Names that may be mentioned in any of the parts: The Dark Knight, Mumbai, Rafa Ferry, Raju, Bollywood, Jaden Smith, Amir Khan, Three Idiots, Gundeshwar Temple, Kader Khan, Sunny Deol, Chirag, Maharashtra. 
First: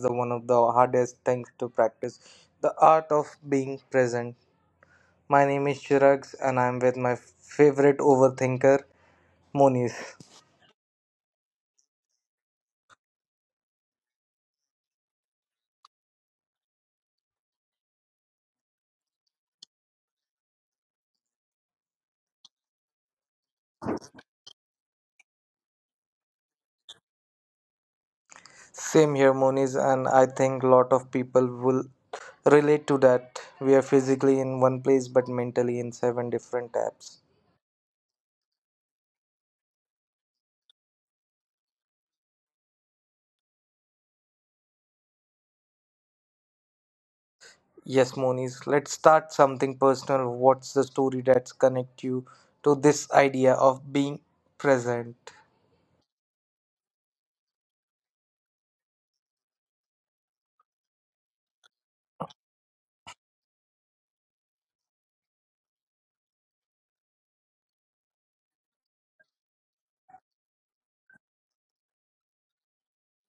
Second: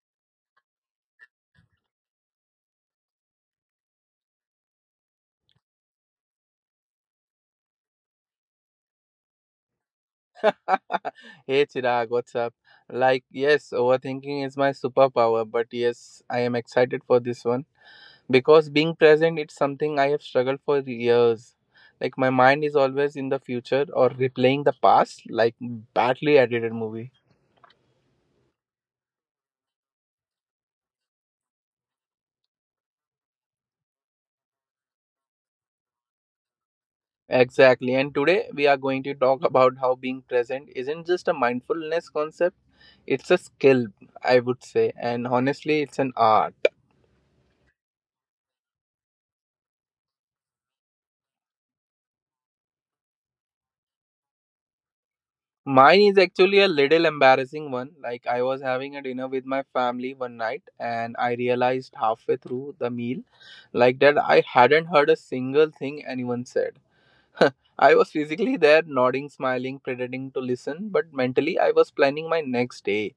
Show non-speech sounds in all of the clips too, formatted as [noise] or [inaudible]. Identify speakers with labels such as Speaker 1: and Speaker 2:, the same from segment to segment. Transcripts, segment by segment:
Speaker 1: the one of the hardest things to practice the art of being present. My name is Chirag, and I'm with my favorite overthinker, Moniz.
Speaker 2: [laughs] Hey Chirag, what's up? Like, yes, overthinking is my superpower, but yes, I am excited for this one because being present, it's something I have struggled for years. Like my mind is always in the future or replaying the past, like badly edited movie.
Speaker 1: Same here, Moniz, and I think a lot of people will relate to that. We are physically in one place, but mentally in seven different tabs.
Speaker 2: Exactly. And today we are going to talk [laughs] about how being present isn't just a mindfulness concept, it's a skill, I would say, and honestly, it's an art.
Speaker 1: Yes, Moniz, let's start something personal. What's the story that's connect you to this idea of being present?
Speaker 2: Mine is actually a little embarrassing one. Like I was having a dinner with my family one night and I realized halfway through the meal like that I hadn't heard a single thing anyone said. [laughs] I was physically there nodding, smiling, pretending to listen, but mentally I was planning my next day.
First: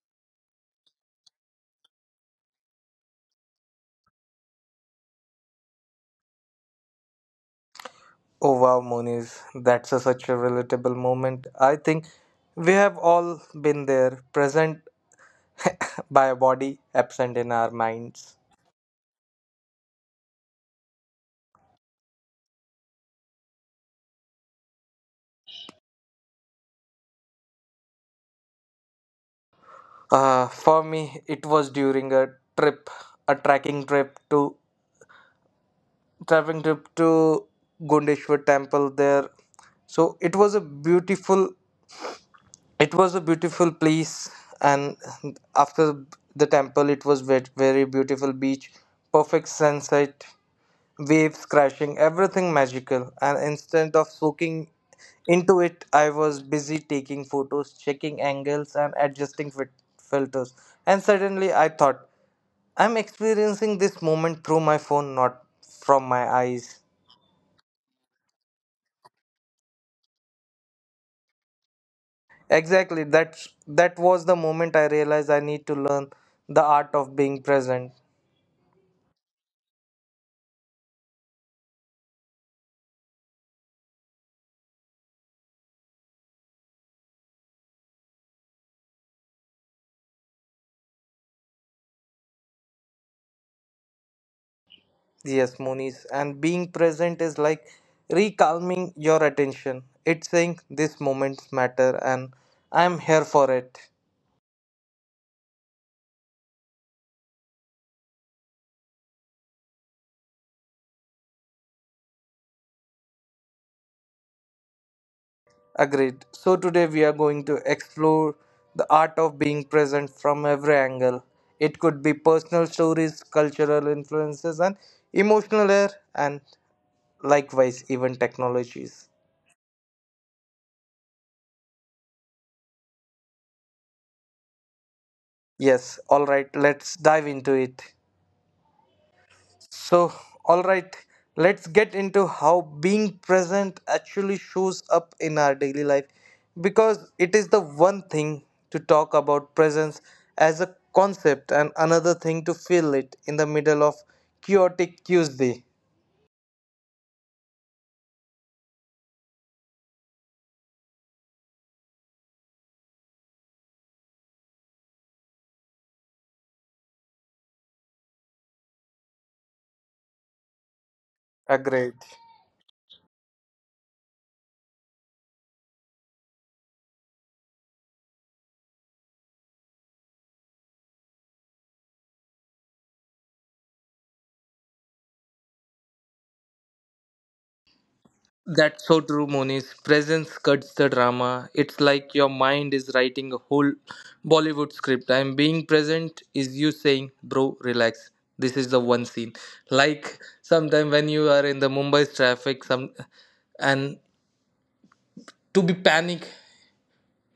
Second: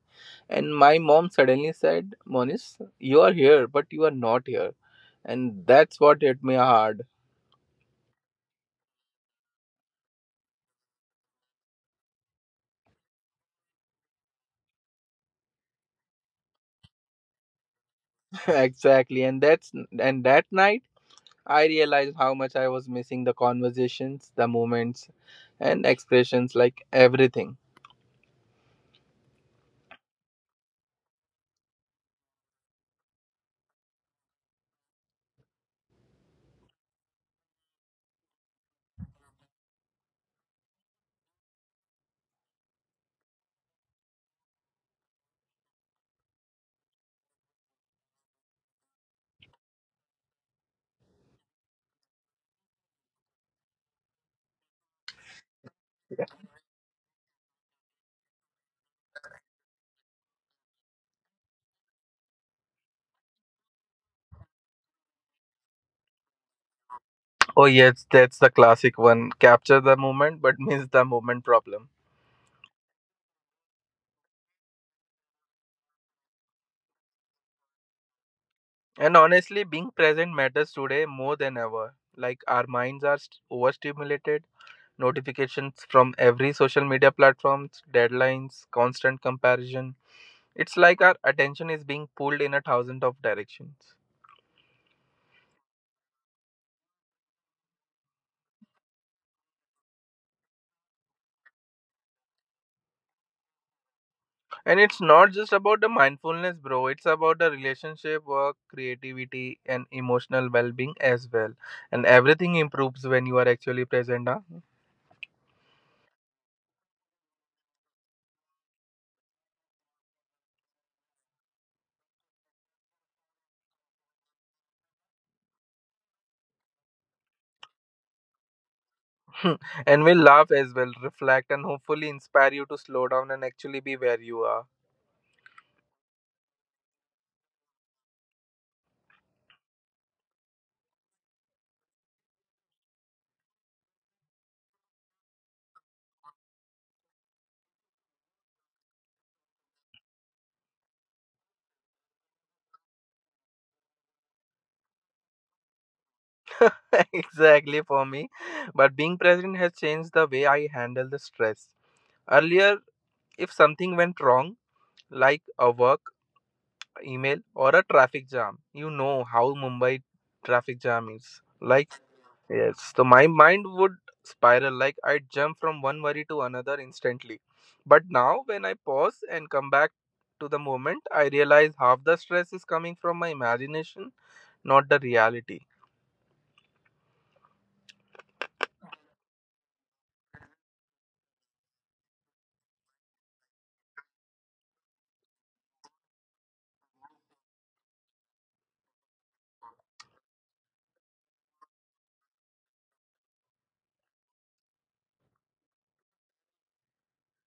Speaker 2: And my mom suddenly said, "Monis, you are here, but you are not here." And that's what hit me hard.
Speaker 1: Oh wow, Moniz, that's a, such a relatable moment. I think we have all been there, present [laughs] by our body, absent in our minds.
Speaker 2: [laughs] exactly. And that night I realized how much I was missing the conversations, the moments, and expressions like everything.
Speaker 1: For me, it was during a trip, a trekking trip to trekking trip to Gundeshwar Temple there. So it was a beautiful place, and after the temple, it was very beautiful beach, perfect sunset, waves crashing, everything magical. And instead of soaking into it, I was busy taking photos, checking angles, and adjusting filters. And suddenly, I thought, I'm experiencing this moment through my phone, not from my eyes.
Speaker 2: Oh, yes, that's the classic one, capture the moment but miss the moment problem.
Speaker 1: Exactly, that was the moment I realized I need to learn the art of being present.
Speaker 2: And honestly, being present matters today more than ever. Like, our minds are overstimulated, notifications from every social media platforms, deadlines, constant comparison. It's like our attention is being pulled in a thousand of directions.
Speaker 1: Yes, Moniz. And being present is like recalming your attention. It's saying this moments matter and I'm here for it.
Speaker 2: And it's not just about the mindfulness, bro. It's about the relationship, work, creativity, and emotional well being as well. And everything improves when you are actually present. Huh?
Speaker 1: Agreed. So today we are going to explore the art of being present from every angle. It could be personal stories, cultural influences, and emotional air, and likewise, even technologies.
Speaker 2: [laughs] and we laugh as well, reflect, and hopefully inspire you to slow down and actually be where you are.
Speaker 1: Yes, all right, let's dive into it. So, all right, let's get into how being present actually shows up in our daily life because it is the one thing to talk about presence as a concept and another thing to feel it in the middle of chaotic Tuesday.
Speaker 2: [laughs] exactly for me. But being present has changed the way I handle the stress. Earlier, if something went wrong, like a work email or a traffic jam, you know how Mumbai traffic jam is. Like.
Speaker 1: Agreed.
Speaker 2: Yes, so my mind would spiral, like I'd jump from one worry to another instantly. But now, when I pause and come back to the moment, I realize half the stress is coming from my imagination, not the reality.
Speaker 1: That's so true, Moniz. Presence cuts the drama. It's like your mind is writing a whole Bollywood script. I'm being present is you saying, bro, relax. This is the one scene. Like sometime when you are in the Mumbai's traffic, some and to be panic,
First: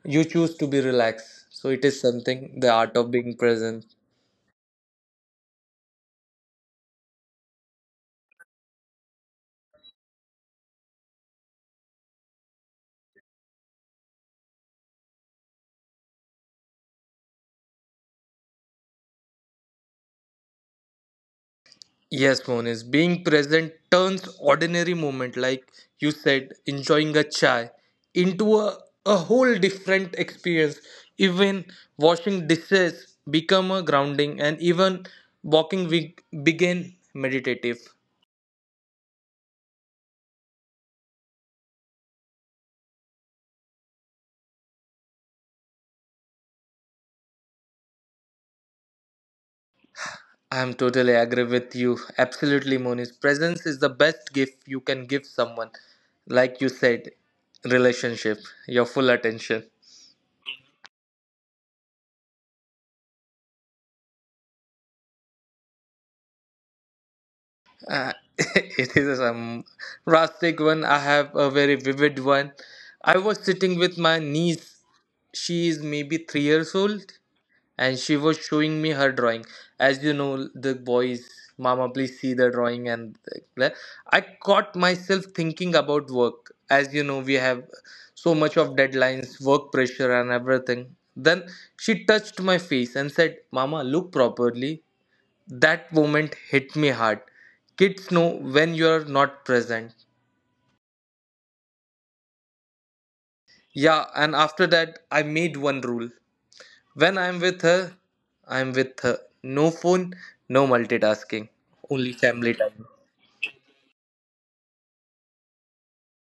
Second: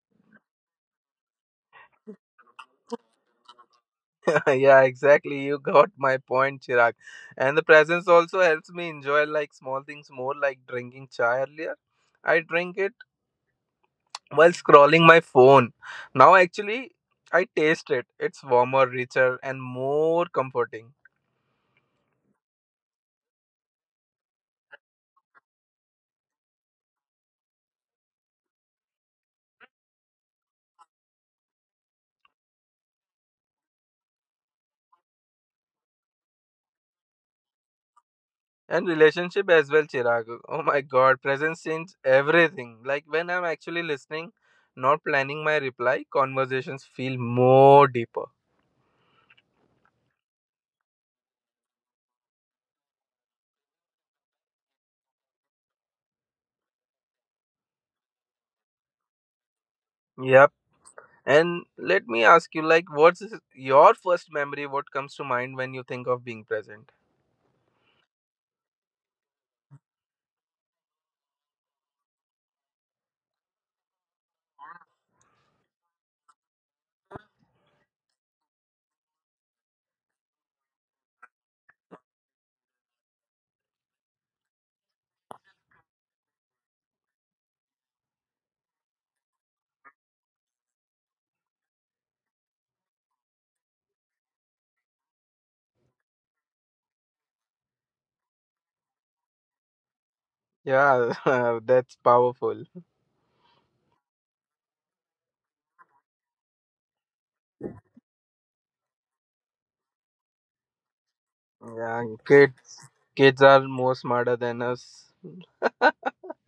Speaker 1: you choose to be relaxed. So it is something the art of being present.
Speaker 2: [laughs] yeah, exactly. You got my point, Chirag. And the presence also helps me enjoy like small things more, like drinking chai earlier. I drink it while scrolling my phone. Now, actually, I taste it. It's warmer, richer, and more comforting.
Speaker 1: Yes, Monis, being present turns ordinary moment, like you said, enjoying a chai, into a whole different experience. Even washing dishes become a grounding, and even walking we begin meditative.
Speaker 2: And relationship as well, Chirag. Oh my god, presence changes everything. Like when I'm actually listening, not planning my reply, conversations feel more deeper.
Speaker 1: I am totally agree with you. Absolutely, Monis. Presence is the best gift you can give someone. Like you said, relationship, your full attention.
Speaker 2: Yep. And let me ask you, like, what's your first memory? What comes to mind when you think of being present?
Speaker 1: Uh, [laughs] it is a drastic one. I have a very vivid one. I was sitting with my niece. She is maybe 3 years old, and she was showing me her drawing. As you know, the boys, Mama, please see the drawing. And the-" I caught myself thinking about work. As you know, we have so much of deadlines, work pressure, and everything. Then she touched my face and said, Mama, look properly. That moment hit me hard. Kids know when you're not present.
Speaker 2: Yeah, [laughs] that's powerful.
Speaker 1: Yeah, and after that, I made one rule. When I'm with her, I'm with her. No phone, no multitasking,
Speaker 2: Yeah.
Speaker 1: only family
Speaker 2: kids
Speaker 1: time.
Speaker 2: kids are more smarter than us.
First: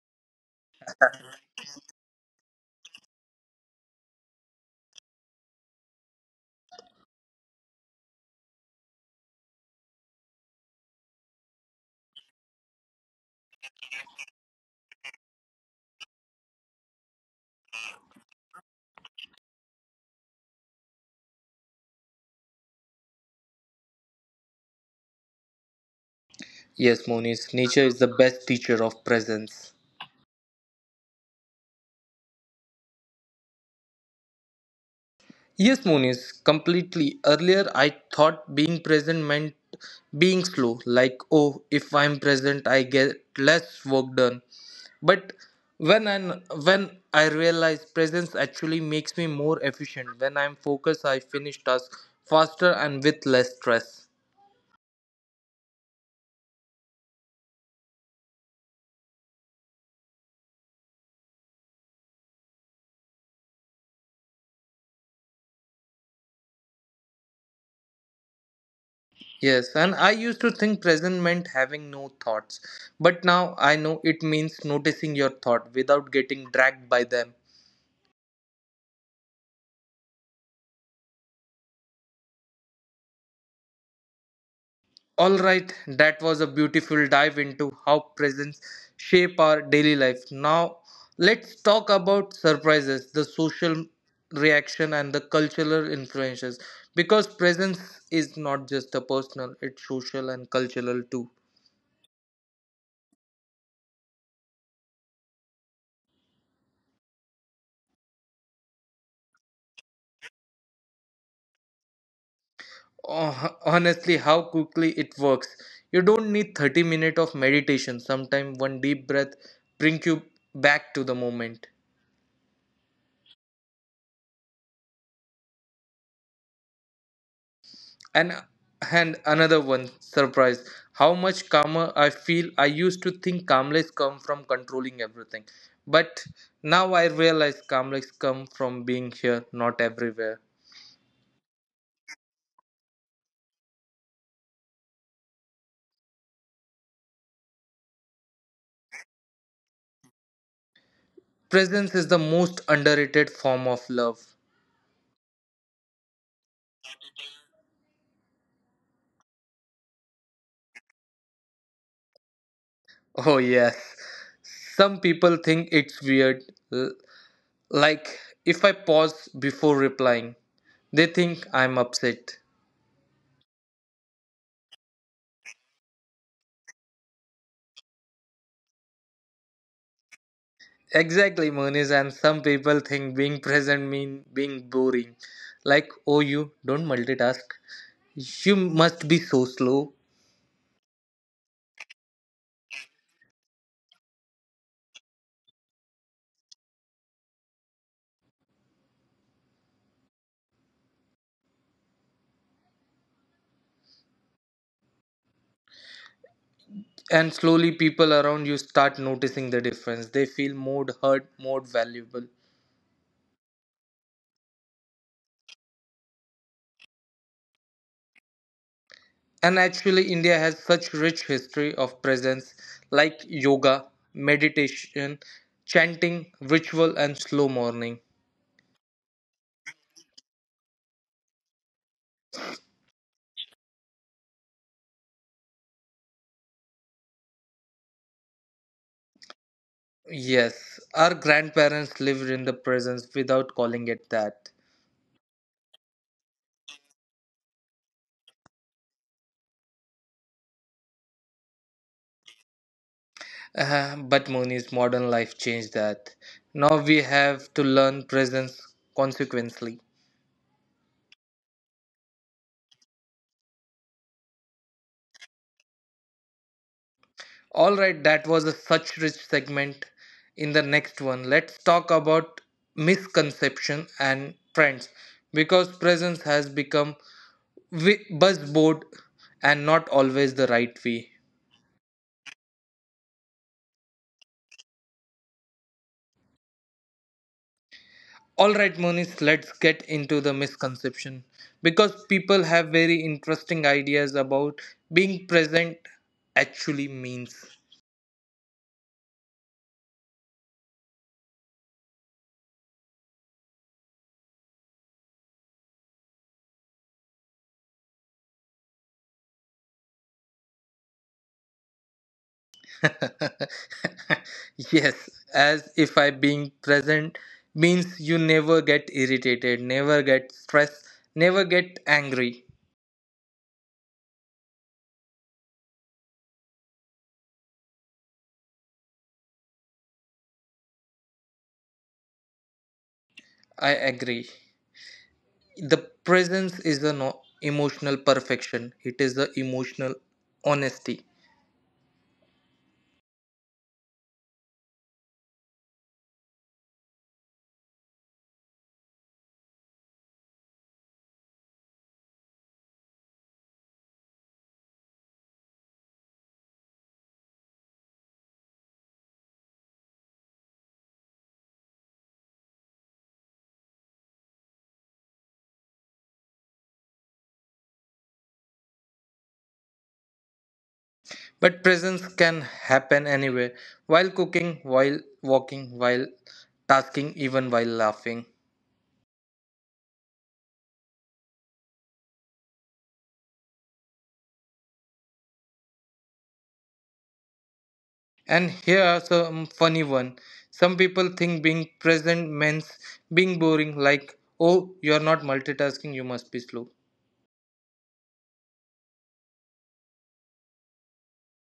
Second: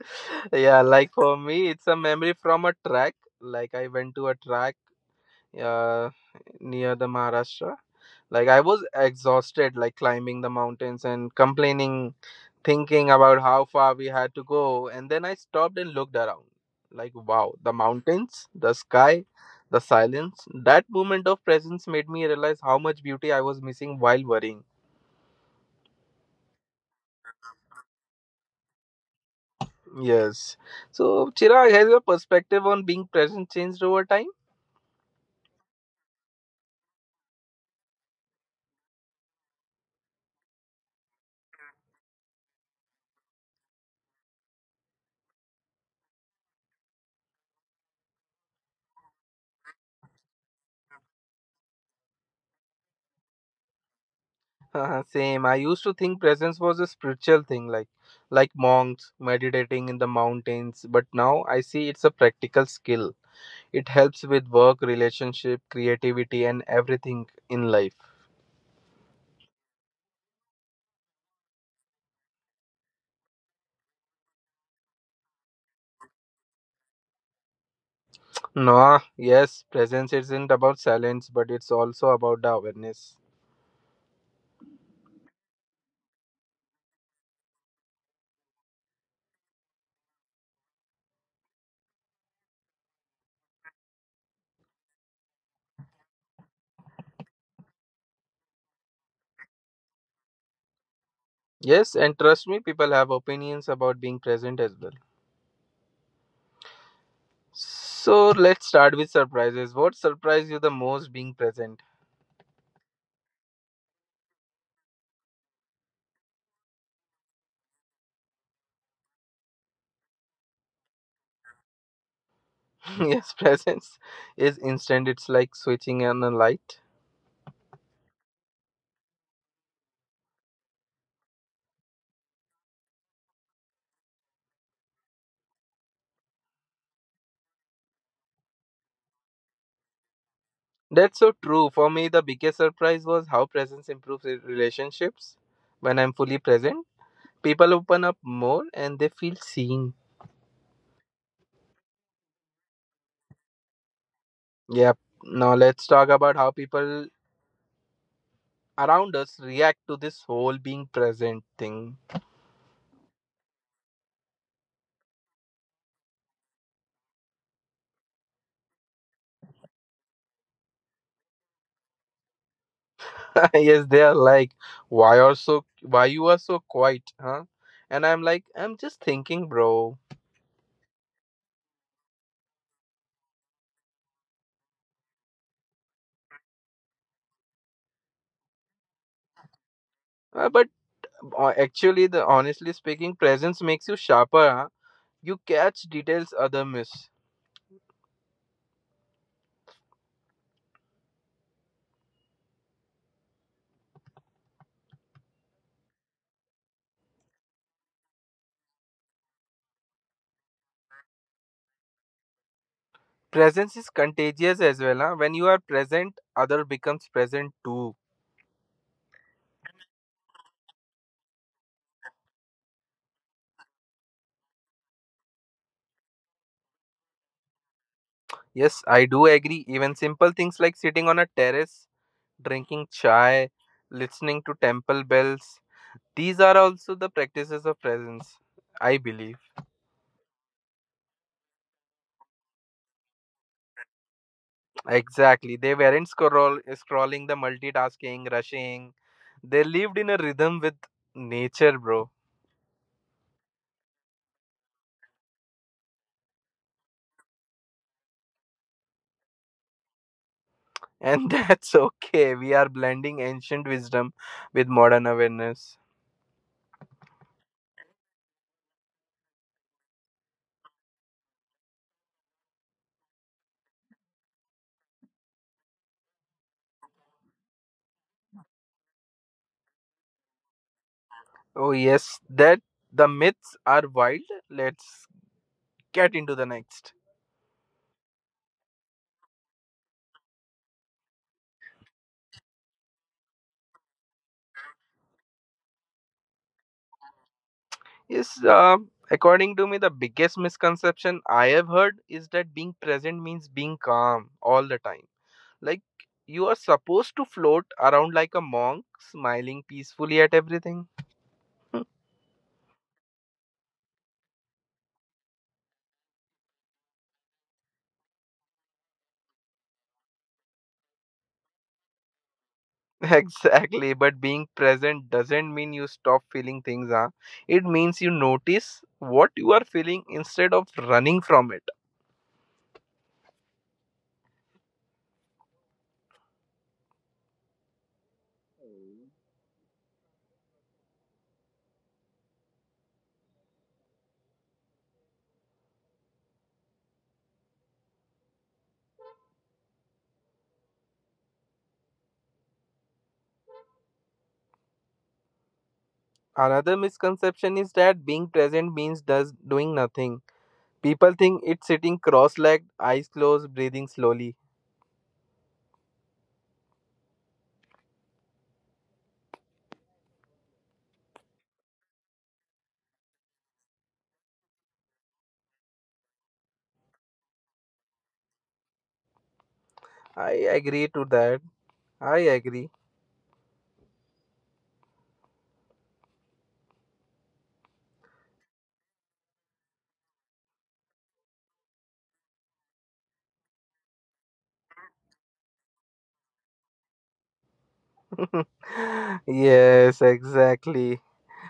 Speaker 2: [laughs] yeah, like for me it's a memory from a track. Like i went to a track uh, near the Maharashtra. Like I was exhausted, like climbing the mountains and complaining, thinking about how far we had to go. And then I stopped and looked around. Like, wow, the mountains, the sky, the silence. That moment of presence made me realize how much beauty I was missing while worrying.
Speaker 1: Yes, Monis, nature is the best teacher of presence.
Speaker 2: Yes. So, Chirag, has your perspective on being present changed over time? [laughs]
Speaker 1: Yes, Monis, completely. Earlier, I thought being present meant being slow, like, oh, if I'm present, I get less work done. But when I realize presence actually makes me more efficient. When I'm focused, I finish tasks faster and with less stress.
Speaker 2: Same. I used to think presence was a spiritual thing, like monks meditating in the mountains, but now I see it's a practical skill. It helps with work, relationship, creativity, and everything in life.
Speaker 1: Yes, and I used to think present meant having no thoughts, but now I know it means noticing your thought without getting dragged by them.
Speaker 2: No, yes, presence isn't about silence, but it's also about the awareness.
Speaker 1: All right, that was a beautiful dive into how presents shape our daily life. Now, let's talk about surprises, the social reaction, and the cultural influences. Because presence is not just a personal, it's social and cultural too.
Speaker 2: Yes, and trust me, people have opinions about being present as well. So let's start with surprises. What surprised you the most being present?
Speaker 1: Oh, honestly, how quickly it works. You don't need 30 minutes of meditation. Sometimes one deep breath brings you back to the moment.
Speaker 2: [laughs] yes, presence is instant. It's like switching on a light.
Speaker 1: And and another one surprise, how much calmer I feel. I used to think calmness come from controlling everything, but now I realize calmness come from being here, not everywhere.
Speaker 2: That's so true. For me, the biggest surprise was how presence improves relationships when I'm fully present. People open up more and they feel seen.
Speaker 1: Presence is the most underrated form of love.
Speaker 2: Yep. Now let's talk about how people around us react to this whole being present thing.
Speaker 1: Oh yes, some people think it's weird. l- Like if I pause before replying, they think I'm upset.
Speaker 2: [laughs] yes, they are like, why are so, why you are so quiet, huh? And I'm like, I'm just thinking, bro.
Speaker 1: Exactly, Moniz. And some people think being present mean being boring. Like, oh, you don't multitask. You must be so slow.
Speaker 2: But actually, the honestly speaking, presence makes you sharper. Huh? You catch details other miss.
Speaker 1: And slowly, people around you start noticing the difference. They feel more heard, more valuable.
Speaker 2: Presence is contagious as well. Huh? When you are present, other becomes present too.
Speaker 1: And actually, India has such rich history of presence, like yoga, meditation, chanting, ritual, and slow morning.
Speaker 2: Yes, I do agree. Even simple things like sitting on a terrace, drinking chai, listening to temple bells, these are also the practices of presence, I believe.
Speaker 1: Yes, our grandparents lived in the presence without calling it that.
Speaker 2: Exactly. They weren't scrolling the multitasking, rushing. They lived in a rhythm with nature, bro.
Speaker 1: But Muni's modern life changed that. Now we have to learn presence consequently.
Speaker 2: And [laughs] that's okay. We are blending ancient wisdom with modern awareness.
Speaker 1: All right, that was a such rich segment. In the next one, let's talk about misconception and trends because presence has become buzzword and not always the right way.
Speaker 2: Oh, yes, that, the myths are wild. Let's get into the next.
Speaker 1: All right, Moni's, let's get into the misconception because people have very interesting ideas about being present actually means.
Speaker 2: Yes, according to me, the biggest misconception I have heard is that being present means being calm all the time. Like, you are supposed to float around like a monk, smiling peacefully at everything. [laughs]
Speaker 1: [laughs] Yes, as if I being present means you never get irritated, never get stressed, never get angry.
Speaker 2: Exactly, but being present doesn't mean you stop feeling things, huh? It means you notice what you are feeling instead of running from it.
Speaker 1: I agree. The presence is an emotional perfection, it is the emotional honesty.
Speaker 2: Another misconception is that being present means does doing nothing. People think it's sitting cross-legged, eyes closed, breathing slowly.
Speaker 1: But presence can happen anywhere, while cooking, while walking, while tasking, even while laughing.
Speaker 2: I agree to that. I agree.
Speaker 1: And here's a funny one. Some people think being present means being boring, like, oh, you're not multitasking, you must be slow.
Speaker 2: [laughs] yes, exactly.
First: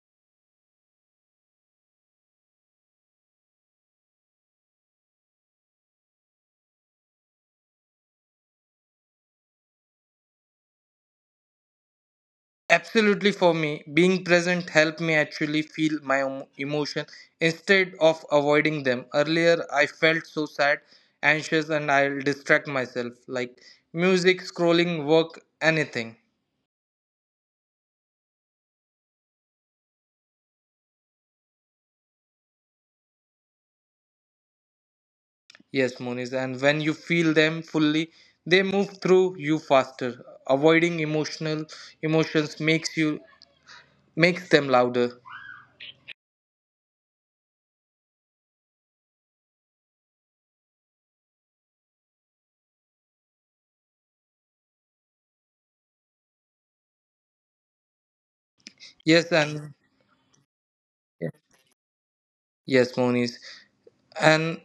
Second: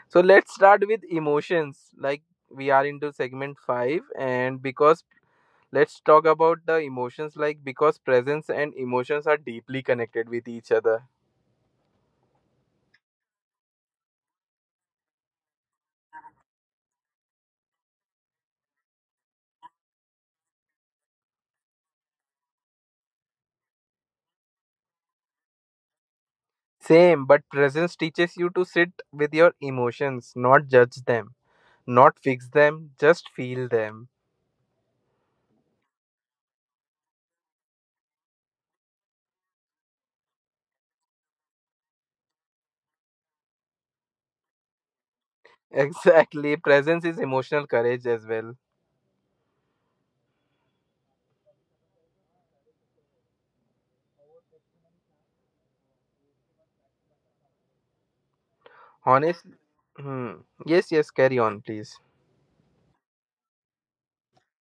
Speaker 2: So let's start with emotions. Like we are into segment 5, and because let's talk about the emotions, like because presence and emotions are deeply connected with each other.
Speaker 1: Absolutely, for me, being present helped me actually feel my emotion instead of avoiding them. Earlier, I felt so sad, anxious, and I'll distract myself, like music, scrolling, work, anything.
Speaker 2: Same, but presence teaches you to sit with your emotions, not judge them, not fix them, just feel them.
Speaker 1: Yes, Moniz, and when you feel them fully, they move through you faster. Avoiding emotional emotions makes you makes them louder.
Speaker 2: [laughs] Exactly. Presence is emotional courage as well.
Speaker 1: Yes,
Speaker 2: Honest.
Speaker 1: and
Speaker 2: Hmm. Yes, yes, carry on, please.
Speaker 1: yes, Moniz, and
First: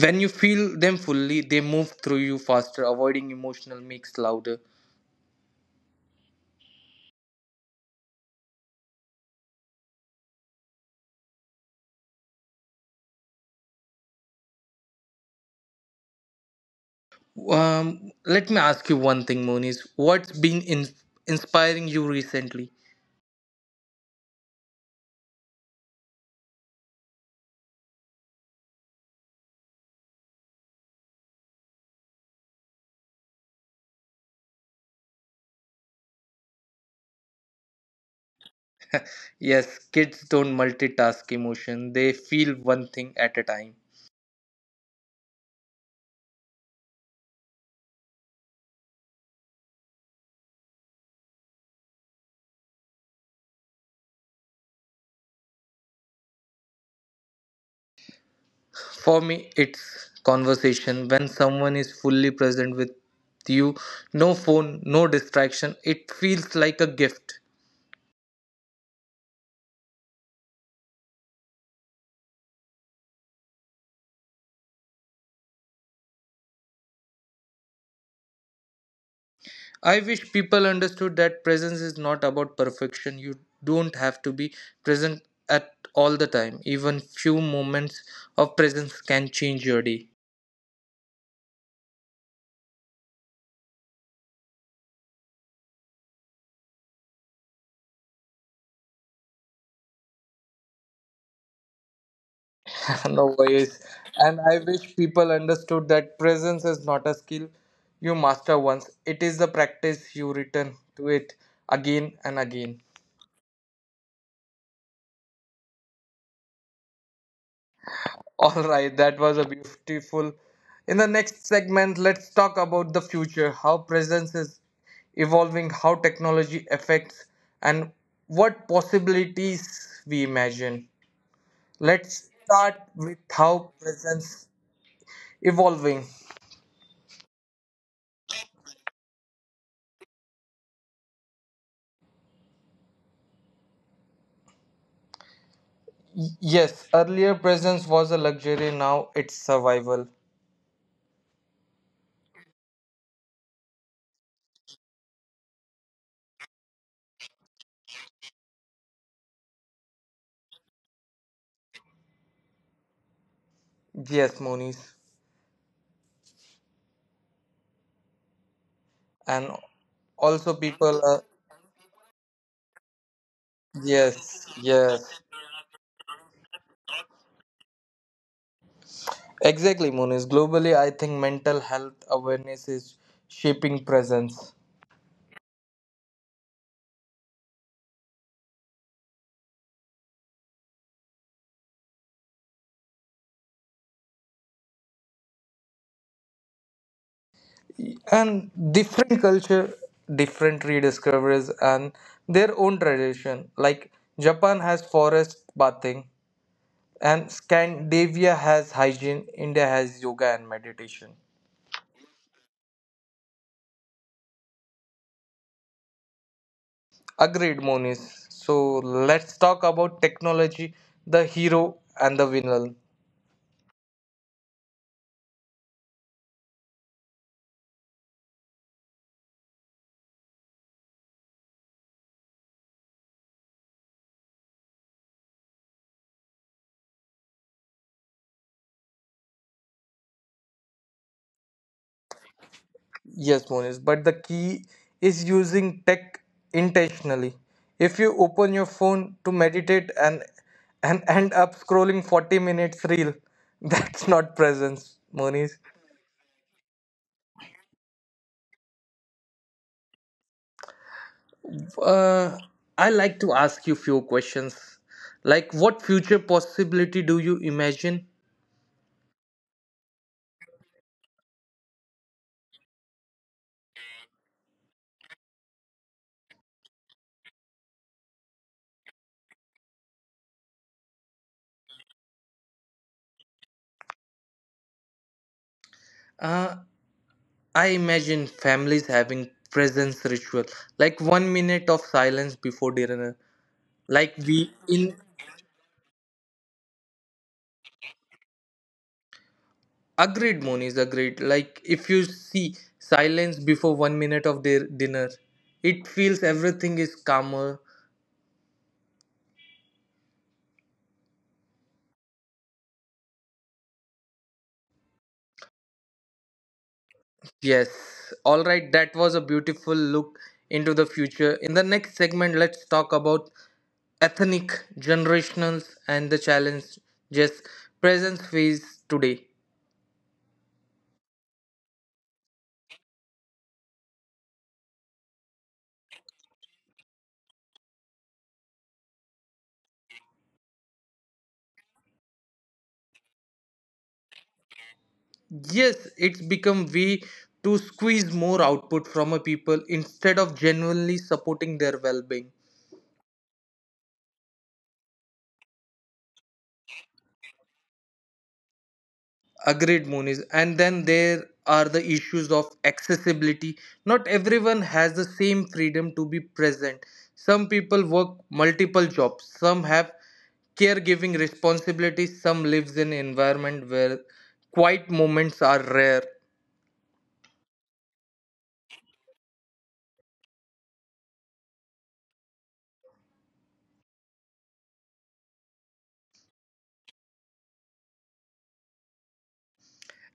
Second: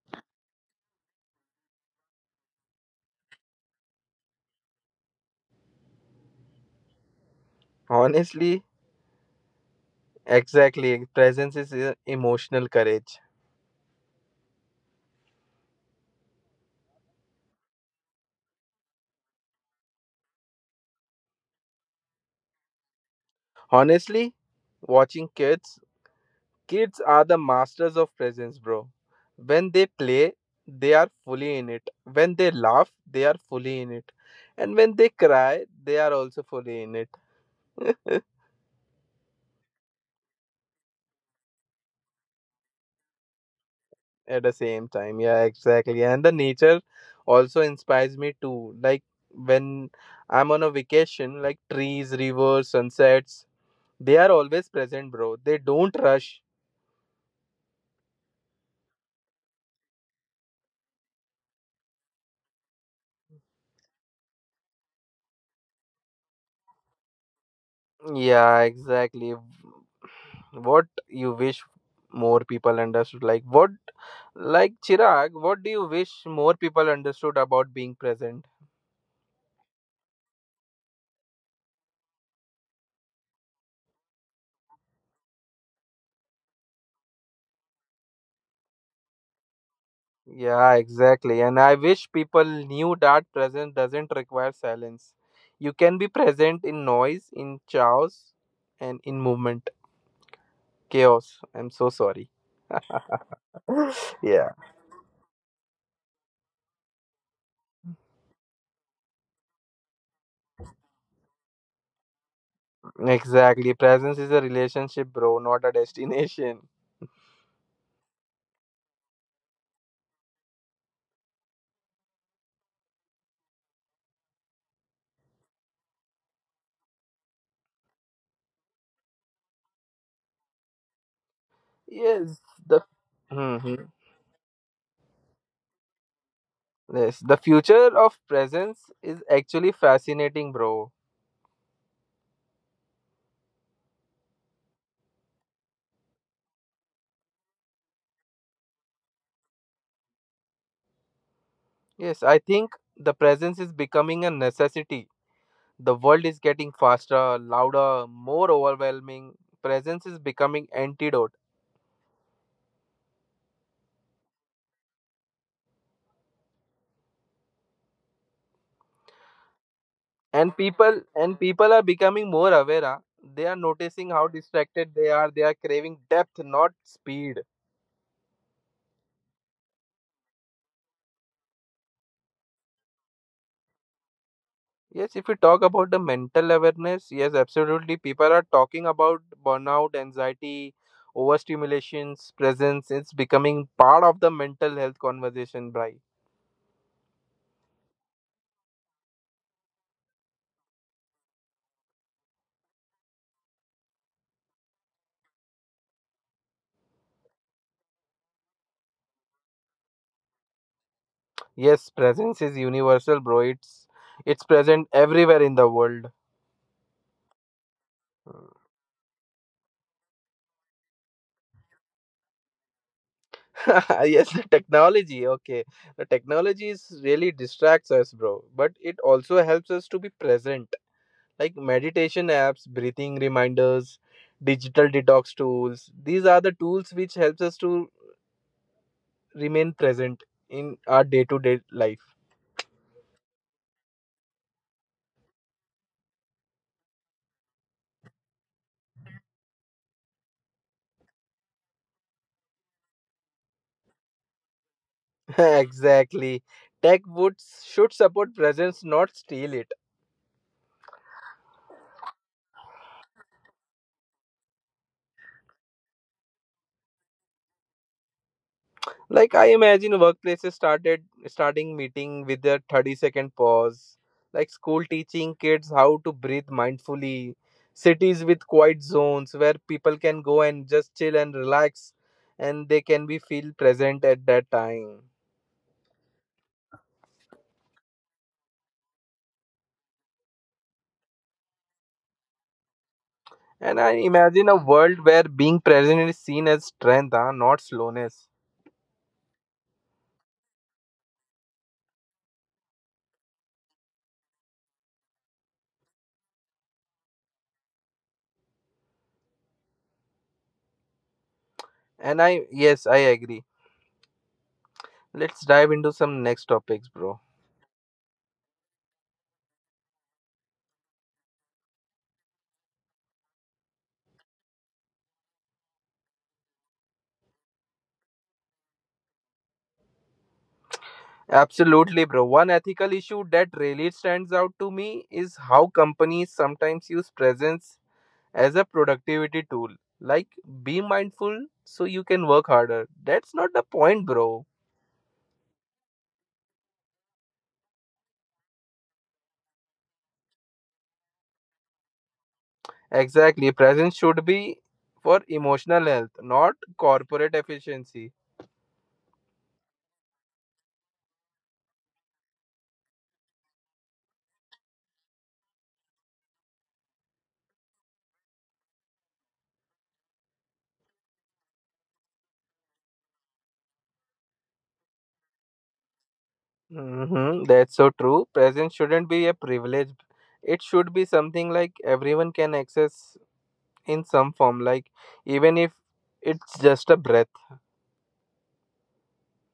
Speaker 1: when you feel them fully, they move through you faster. Avoiding emotional makes louder.
Speaker 2: Honestly, exactly. Presence is emotional courage.
Speaker 1: Let me ask you one thing, Moniz. What's been inspiring you recently?
Speaker 2: Honestly, watching kids, kids are the masters of presence, bro. When they play, they are fully in it. When they laugh, they are fully in it. And when they cry, they are also fully in it. [laughs]
Speaker 1: Yes, kids don't multitask emotion. They feel one thing at a time.
Speaker 2: At the same time, yeah, exactly. And the nature also inspires me too. Like when I'm on a vacation, like trees, rivers, sunsets, they are always present, bro. They don't rush.
Speaker 1: For me, it's conversation. When someone is fully present with you, no phone, no distraction, it feels like a gift.
Speaker 2: Yeah, exactly. What you wish more people understood? Like what? Like Chirag, what do you wish more people understood about being present?
Speaker 1: I wish people understood that presence is not about perfection. You don't have to be present at all the time. Even few moments of presence can change your day.
Speaker 2: Yeah, exactly. And I wish people knew that presence doesn't require silence. You can be present in noise, in chaos, and in movement. Chaos. I'm so sorry.
Speaker 1: [laughs] No worries.
Speaker 2: [laughs]
Speaker 1: And
Speaker 2: yeah,
Speaker 1: I wish people understood that presence is not a skill you master once, it is the practice you return to it again and again.
Speaker 2: exactly. Presence is a relationship, bro, not a destination.
Speaker 1: All right, that was a beautiful. In the next segment, let's talk about the future, how presence is evolving, how technology affects, and what possibilities we imagine. Let's
Speaker 2: Yes,
Speaker 1: start
Speaker 2: the.
Speaker 1: with how
Speaker 2: Mhm.
Speaker 1: presence evolving.
Speaker 2: Yes, the future of presence is actually fascinating, bro.
Speaker 1: Yes, earlier presence was a luxury, now it's survival.
Speaker 2: Yes, I think the presence is becoming a necessity. The world is getting faster, louder, more overwhelming. Presence is becoming antidote.
Speaker 1: Yes, Moniz. And
Speaker 2: And
Speaker 1: also
Speaker 2: people
Speaker 1: people are
Speaker 2: and people are becoming more aware. Huh? They are noticing how
Speaker 1: yes,
Speaker 2: distracted they
Speaker 1: yes.
Speaker 2: are. They are craving depth, not speed.
Speaker 1: Exactly, Monis. Globally, I think mental health awareness is shaping presence.
Speaker 2: Yes, if we talk about the mental awareness, yes, absolutely. People are talking about burnout, anxiety, overstimulations, presence. It's becoming part of the mental health conversation, Bri.
Speaker 1: And different culture, different rediscoveries, and their own tradition. Like Japan has forest bathing, and Scandinavia has hygiene, India has yoga and meditation.
Speaker 2: Yes, presence is universal, bro. It's present everywhere in the world.
Speaker 1: Agreed, Monis. So
Speaker 2: [laughs]
Speaker 1: let's talk about technology, the hero and the villain.
Speaker 2: yes, the technology. Okay, the technology is really distracts us, bro. But it also helps us to be present. Like meditation apps, breathing reminders, digital detox tools. These are the tools which helps us to remain present in our day-to-day life.
Speaker 1: Yes, Monis, but the key is using tech intentionally. If you open your phone to meditate and [laughs] end up scrolling 40 minutes reel, [laughs] that's not presence,
Speaker 2: [laughs]
Speaker 1: Monis.
Speaker 2: exactly. Tech would should support presence, not steal it.
Speaker 1: Uh, I like to ask you few questions. Like what future possibility do you imagine?
Speaker 2: Like I imagine workplaces started starting meeting with a 30-second pause, like school teaching kids how to breathe mindfully, cities with quiet zones where people can go and just chill and relax and they can be feel present at that time.
Speaker 1: Uh, I imagine families having presence ritual, like 1 minute of silence before dinner.
Speaker 2: And I
Speaker 1: Like
Speaker 2: imagine
Speaker 1: we
Speaker 2: a
Speaker 1: in
Speaker 2: world where being present is seen as strength, huh? Not slowness.
Speaker 1: Agreed, Moniz, agreed. Like if you see silence before 1 minute of their dinner, it feels everything is calmer.
Speaker 2: And I, yes, I agree. Let's dive into some next topics, bro.
Speaker 1: Yes. Alright, that was a beautiful look into the future. In the next segment, let's talk about ethnic, generationals and the challenges presence face today.
Speaker 2: Absolutely, bro. One ethical issue that really stands out to me is how companies sometimes use presence as a productivity tool. Like, be mindful so you can work harder. That's not the point, bro.
Speaker 1: Yes, it's become way to squeeze more output from a people instead of genuinely supporting their well being.
Speaker 2: Exactly. Presence should be for emotional health, not corporate efficiency.
Speaker 1: Agreed, Monis. And then there are the issues of accessibility. Not everyone has the same freedom to be present. Some people work multiple jobs, some have caregiving responsibilities, some lives in environment where quiet moments are rare.
Speaker 2: Hmm, that's so true. Presence shouldn't be a privilege, it should be something like everyone can access in some form, like, even if it's just a breath.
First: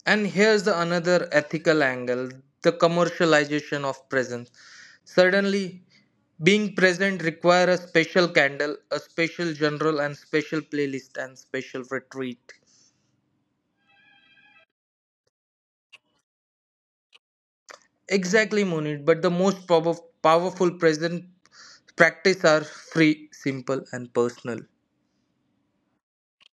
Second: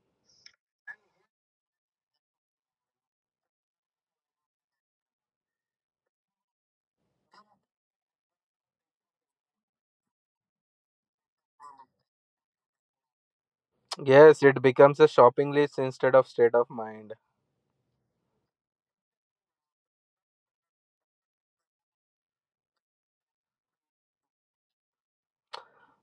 Speaker 1: And here's the another ethical angle, the commercialization of presence. Suddenly, being present require a special candle, a special general and special playlist and special retreat.
Speaker 2: Yes, it becomes a shopping list instead of state of mind.
Speaker 1: Exactly, Munit. But the powerful present practice are free, simple, and personal.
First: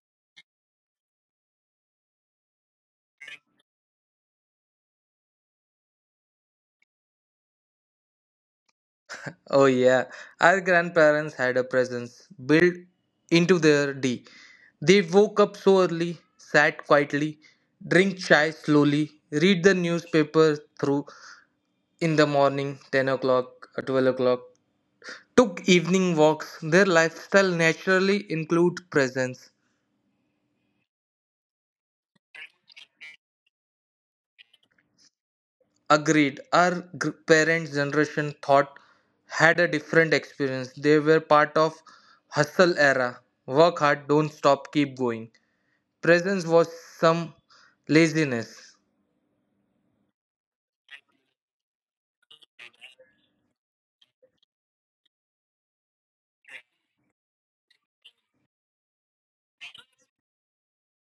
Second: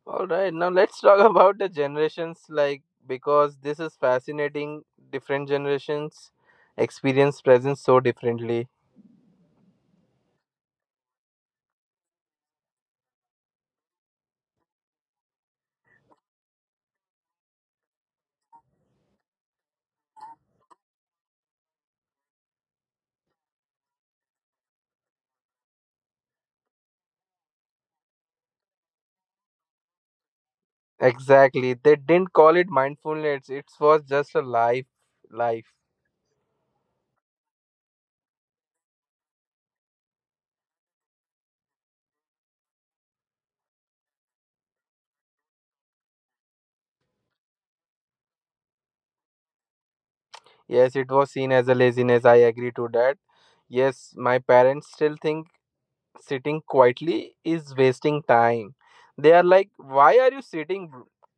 Speaker 2: All right, now let's talk [laughs] about the generations, like because this is fascinating. Different generations experience presence so differently.
Speaker 1: Oh, yeah. Our grandparents had a presence built into their day. They woke up so early, sat quietly, drink chai slowly, read the newspaper through in the morning, 10 o'clock, 12 o'clock, took evening walks. Their lifestyle naturally include presence.
Speaker 2: Exactly. They didn't call it mindfulness. It was just a life.
Speaker 1: Agreed. Our parents' generation thought had a different experience. They were part of hustle era. Work hard, don't stop, keep going. Presence was some laziness.
Speaker 2: Yes, it was seen as a laziness. I agree to that. Yes, my parents still think sitting quietly is wasting time. They are like, why are you sitting?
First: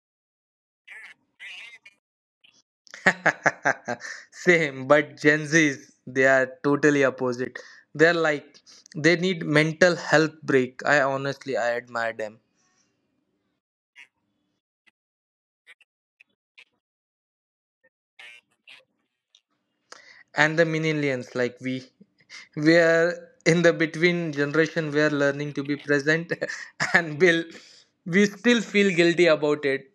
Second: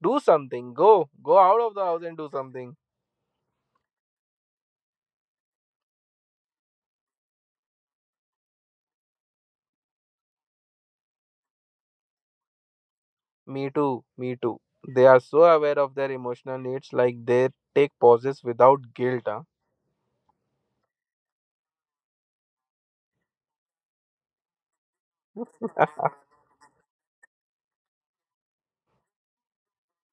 Speaker 2: Do something. Go. Go out of the house and do something.
Speaker 1: [laughs] Same, but Gen Z's they are totally opposite. They're like they need mental health break. I honestly I admire them.
Speaker 2: Me too. Me too. They are so aware of their emotional needs, like they take pauses without guilt. Huh?
Speaker 1: And the millennials, like, we are in the between generation. We are learning to be
Speaker 2: [laughs]
Speaker 1: present [laughs] and will we still feel guilty about it.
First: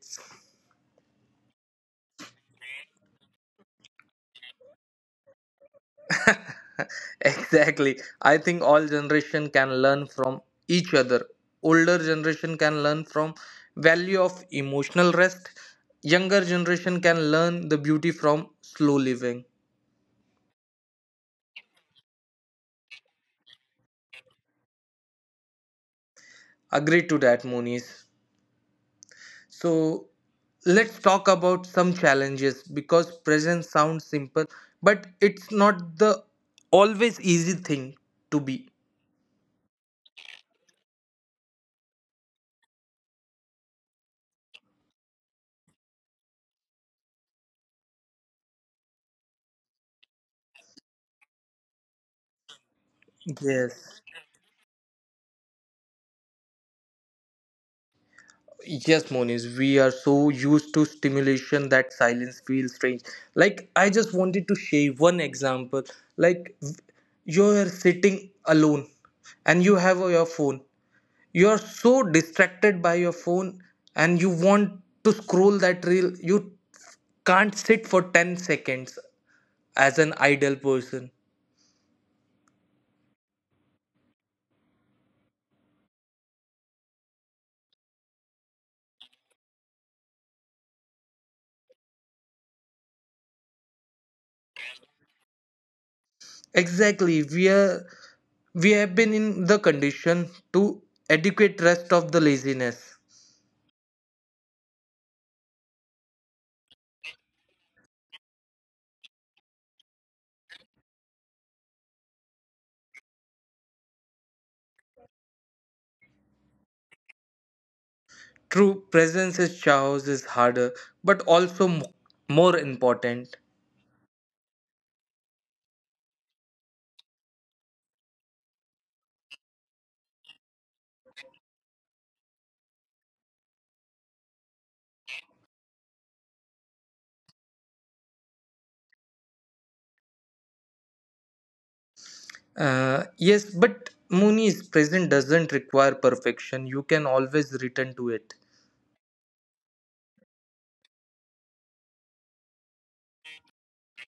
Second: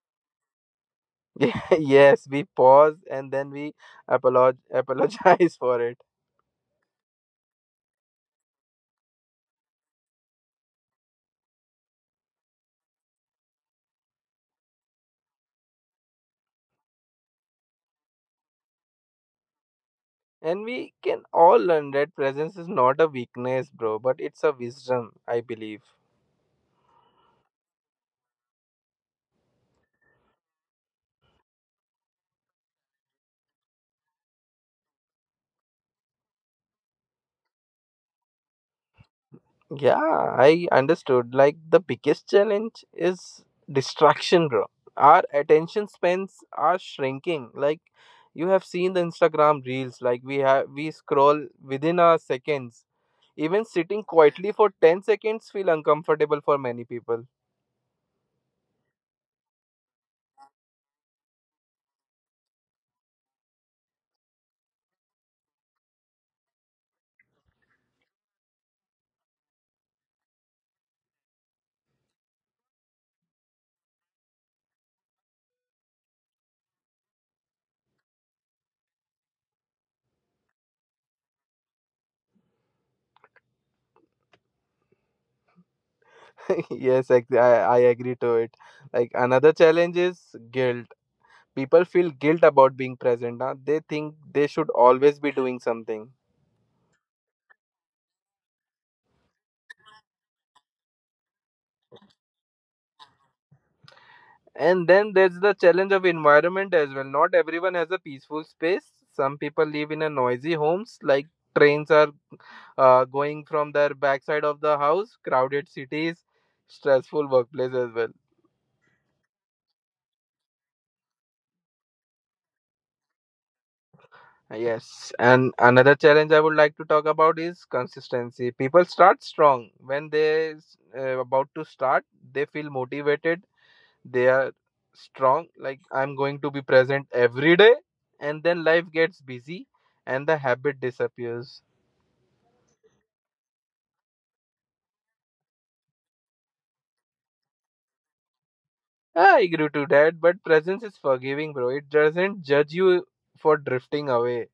Speaker 2: Yeah, yes, we pause and then we [laughs] apologize for it.
Speaker 1: [laughs] exactly, I think all generation can learn from each other. Older generation can learn from value of emotional rest. Younger generation can learn the beauty from slow living.
Speaker 2: And we can all learn that presence is not a weakness, bro, but it's a wisdom, I believe.
Speaker 1: Agree to that, Moniz. So let's talk about some challenges because presence sounds simple, but it's not the always easy thing to be.
Speaker 2: Yeah, I understood. Like the biggest challenge is distraction, bro. Our attention spans are shrinking. Like you have seen the Instagram reels, like we scroll within our seconds. Even sitting
Speaker 1: Yes.
Speaker 2: quietly for 10 seconds feel uncomfortable for many people.
Speaker 1: Yes, Moniz, we are so used to stimulation that silence feels strange. Like, I just wanted to share one example. Like, you are sitting alone and you have your phone. You're so distracted by your phone and you want to scroll that reel. You can't sit for 10 seconds as an idle person.
Speaker 2: [laughs] yes, ex- I agree to it. Like another challenge is guilt. People feel guilt about being present. Huh? They think they should always be doing something.
Speaker 1: Exactly. We have been in the condition to adequate rest of the laziness.
Speaker 2: And then there's the challenge of environment as well. Not everyone has a peaceful space. Some people live in a noisy homes, like trains are going from their backside of the house, crowded cities, stressful workplace as well.
Speaker 1: True presence is chaos is harder, but also more important.
Speaker 2: Yes, and another challenge I would like to talk about is consistency. People start strong when they s- about to start, they feel motivated, they are strong, like I'm going to be present every day, and then life gets busy and the habit disappears.
Speaker 1: Yes, but Mooney's present doesn't require perfection. You can always return to it.
Speaker 2: I agree to that, but presence is forgiving, bro, it doesn't judge you for drifting away.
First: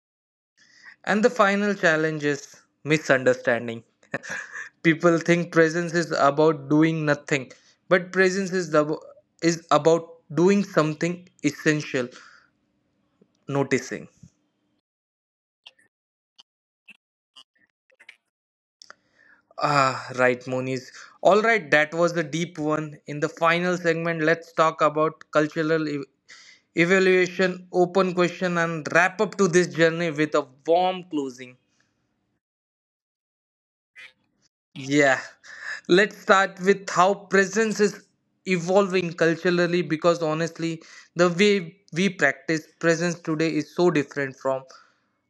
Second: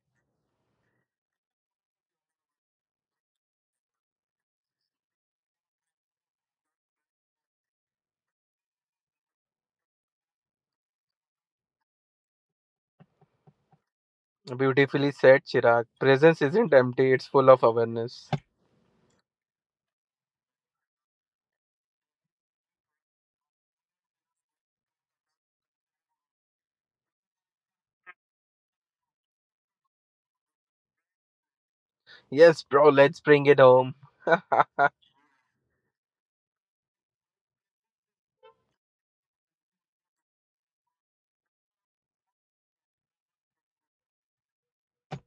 Speaker 1: And the final challenge is misunderstanding. [laughs] People think presence is about doing nothing, but is about doing something essential, noticing.
Speaker 2: Beautifully said, Chirag. Presence isn't empty, it's full of awareness.
Speaker 1: Ah, right, Moniz. All right, that was the deep one. In the final segment, let's talk about cultural evaluation, open question, and wrap up to this journey with a warm closing.
Speaker 2: Yes, bro, let's bring it home. [laughs]
Speaker 1: Yeah. Let's start with how presence is evolving culturally because honestly, the way we practice presence today is so different from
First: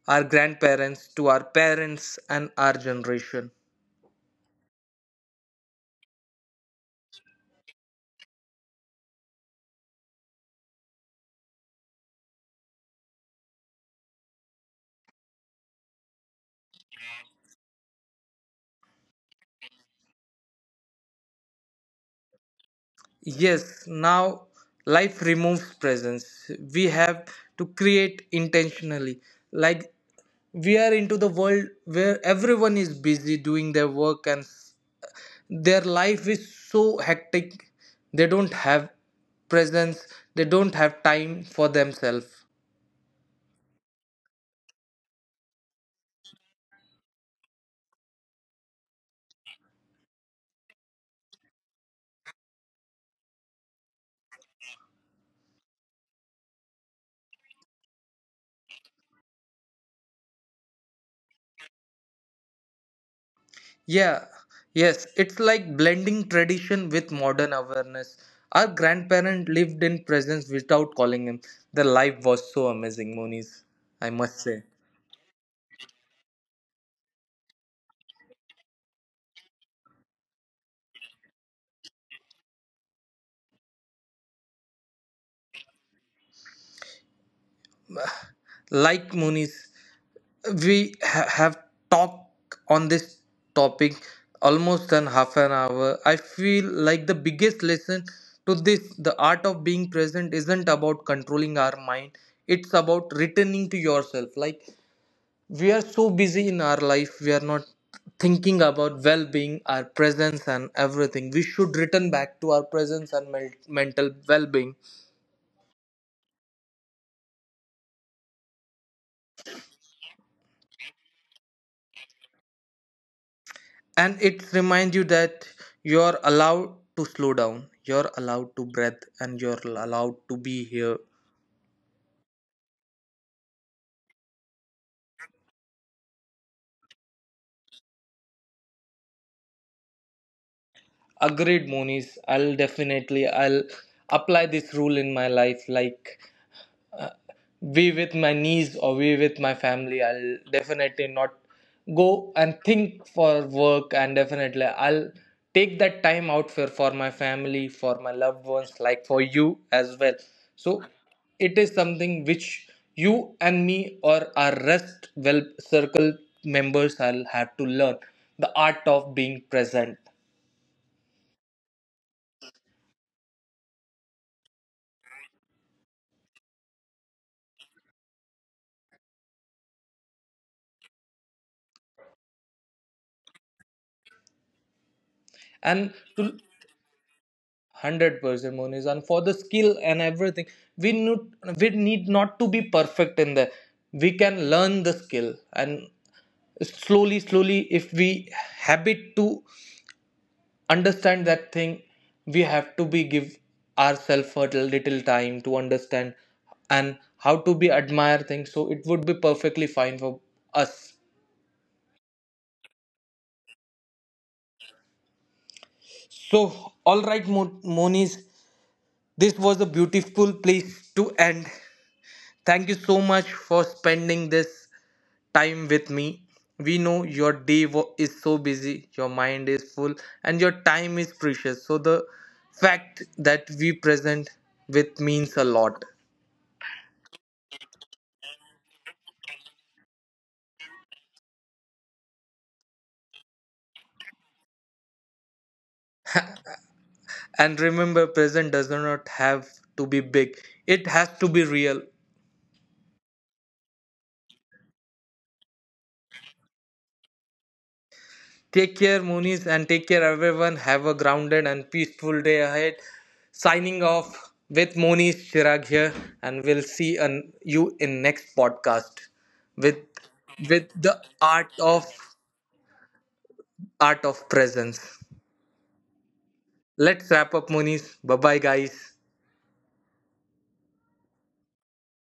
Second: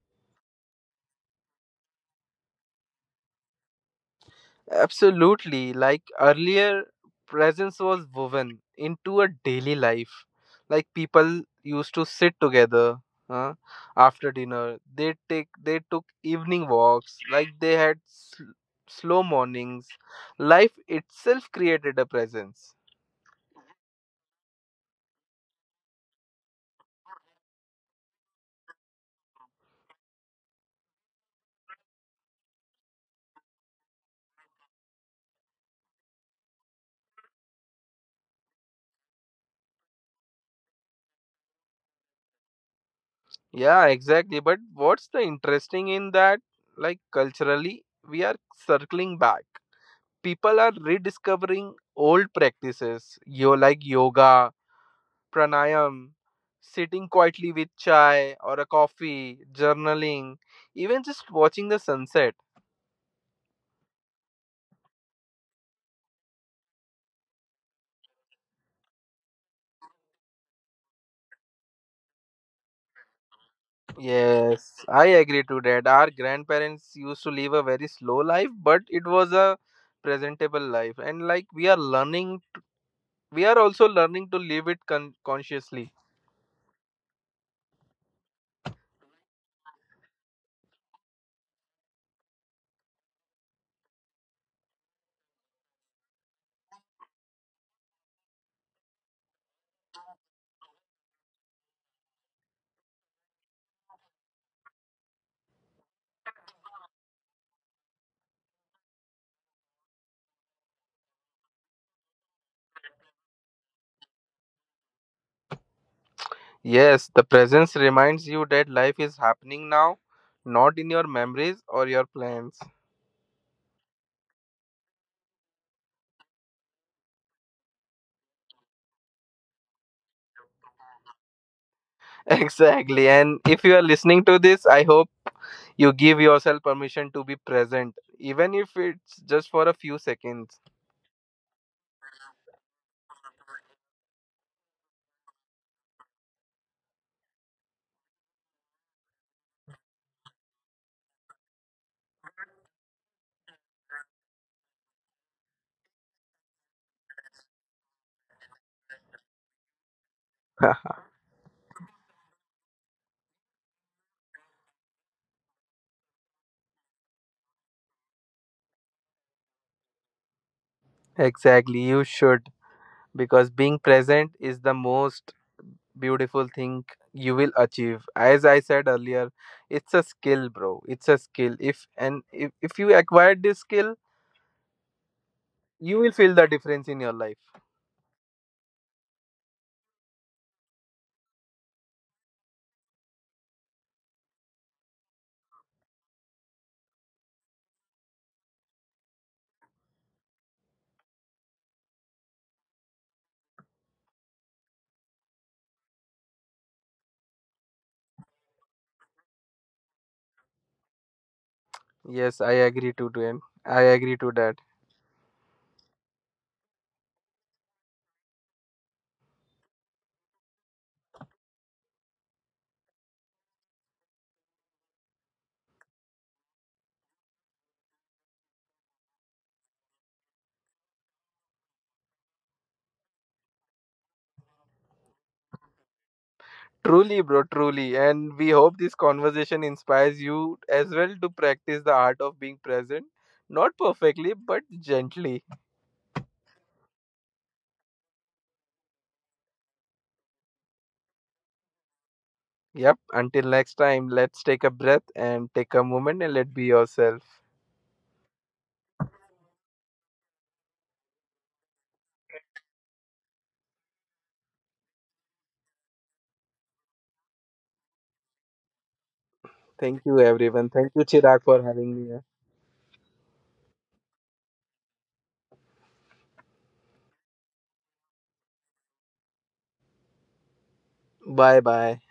Speaker 1: our grandparents to our parents and our generation.
Speaker 2: Absolutely. Like earlier, presence was woven into a daily life. Like people used to sit together uh, after dinner. They took evening walks. Like they had slow mornings. Life itself created a presence.
Speaker 1: Yes, now life removes presence. We have to create intentionally. Like, we are into the world where everyone is busy doing their work and their life is so hectic. They don't have presence. They don't have time for themselves.
Speaker 2: Yeah, exactly. But what's the interesting in that? Like culturally, we are circling back. People are rediscovering old practices. Yo, like yoga pranayam, sitting quietly with chai or a coffee, journaling, even just watching the sunset.
Speaker 1: Yeah, yes, it's like blending tradition with modern awareness. Our grandparent lived in presence without calling him. Their life was so amazing, Moonies. I must say,
Speaker 2: Yes, I agree to that. Our grandparents used to live a very slow life, but it was a presentable life. And like we are learning, we are also learning to live it consciously.
Speaker 1: like, Moonies, we have talked on this topic almost an half an hour. I feel like the biggest lesson to this, the art of being present isn't about controlling our mind. It's about returning to yourself. Like, we are so busy in our life. We are not thinking about well-being, our presence and everything. We should return back to our presence and mental well-being.
Speaker 2: Yes, the presence reminds you that life is happening now, not in your memories or your plans. [laughs]
Speaker 1: And it reminds you that you're allowed to slow down, you're allowed to breathe, and you're allowed to be here.
Speaker 2: Exactly. And if you are listening to this, I hope you give yourself permission to be present, even if it's just for a few seconds.
Speaker 1: Agreed, Moniz. I'll definitely, I'll apply this rule in my life. Uh, be with my niece or be with my family. I'll definitely not go and think for work, and definitely I'll take that time out for my family, for my loved ones, like for you as well. So
Speaker 2: [laughs]
Speaker 1: it is something which you and me or our rest well circle members, I'll have to learn the art of being present.
Speaker 2: exactly, you should, because being present is the most beautiful thing you will achieve. As I said earlier, it's a skill, bro. It's a skill. If and if, if you acquire this skill, you
Speaker 1: And
Speaker 2: will feel the difference in your life.
Speaker 1: 100% Moniz. And for the skill and everything, we need, we need not to be perfect in there. We can learn the skill, and slowly, slowly, if we habit to understand that thing, we have to be give ourselves a little time to understand and how to be admire things. So it would be perfectly fine for us.
Speaker 2: Yes, I agree to I agree to that.
Speaker 1: So, all right, Moniz, this was a beautiful place to end. Thank you so much for spending this time with me. We know your day is so busy, your mind is full, and your time is precious. So, the fact that we present with means a lot.
Speaker 2: Truly, bro, truly. And we hope this conversation inspires you as well to practice the art of being present. Not perfectly, but gently.
Speaker 1: And remember, present does not have to be big, it has to be real.
Speaker 2: Yep. Until next time, let's take a breath and take a moment and let be yourself.
Speaker 1: Take care, Moonies, and take care, everyone. Have a grounded and peaceful day ahead. Signing off with Moonies Chirag here, and we'll you in next podcast with
Speaker 2: Thank you, everyone. Thank you,
Speaker 1: the
Speaker 2: Chirag,
Speaker 1: art
Speaker 2: for
Speaker 1: of
Speaker 2: having me here.
Speaker 1: presence. Let's wrap up, Moonies. Bye bye, guys.
Speaker 2: Bye bye.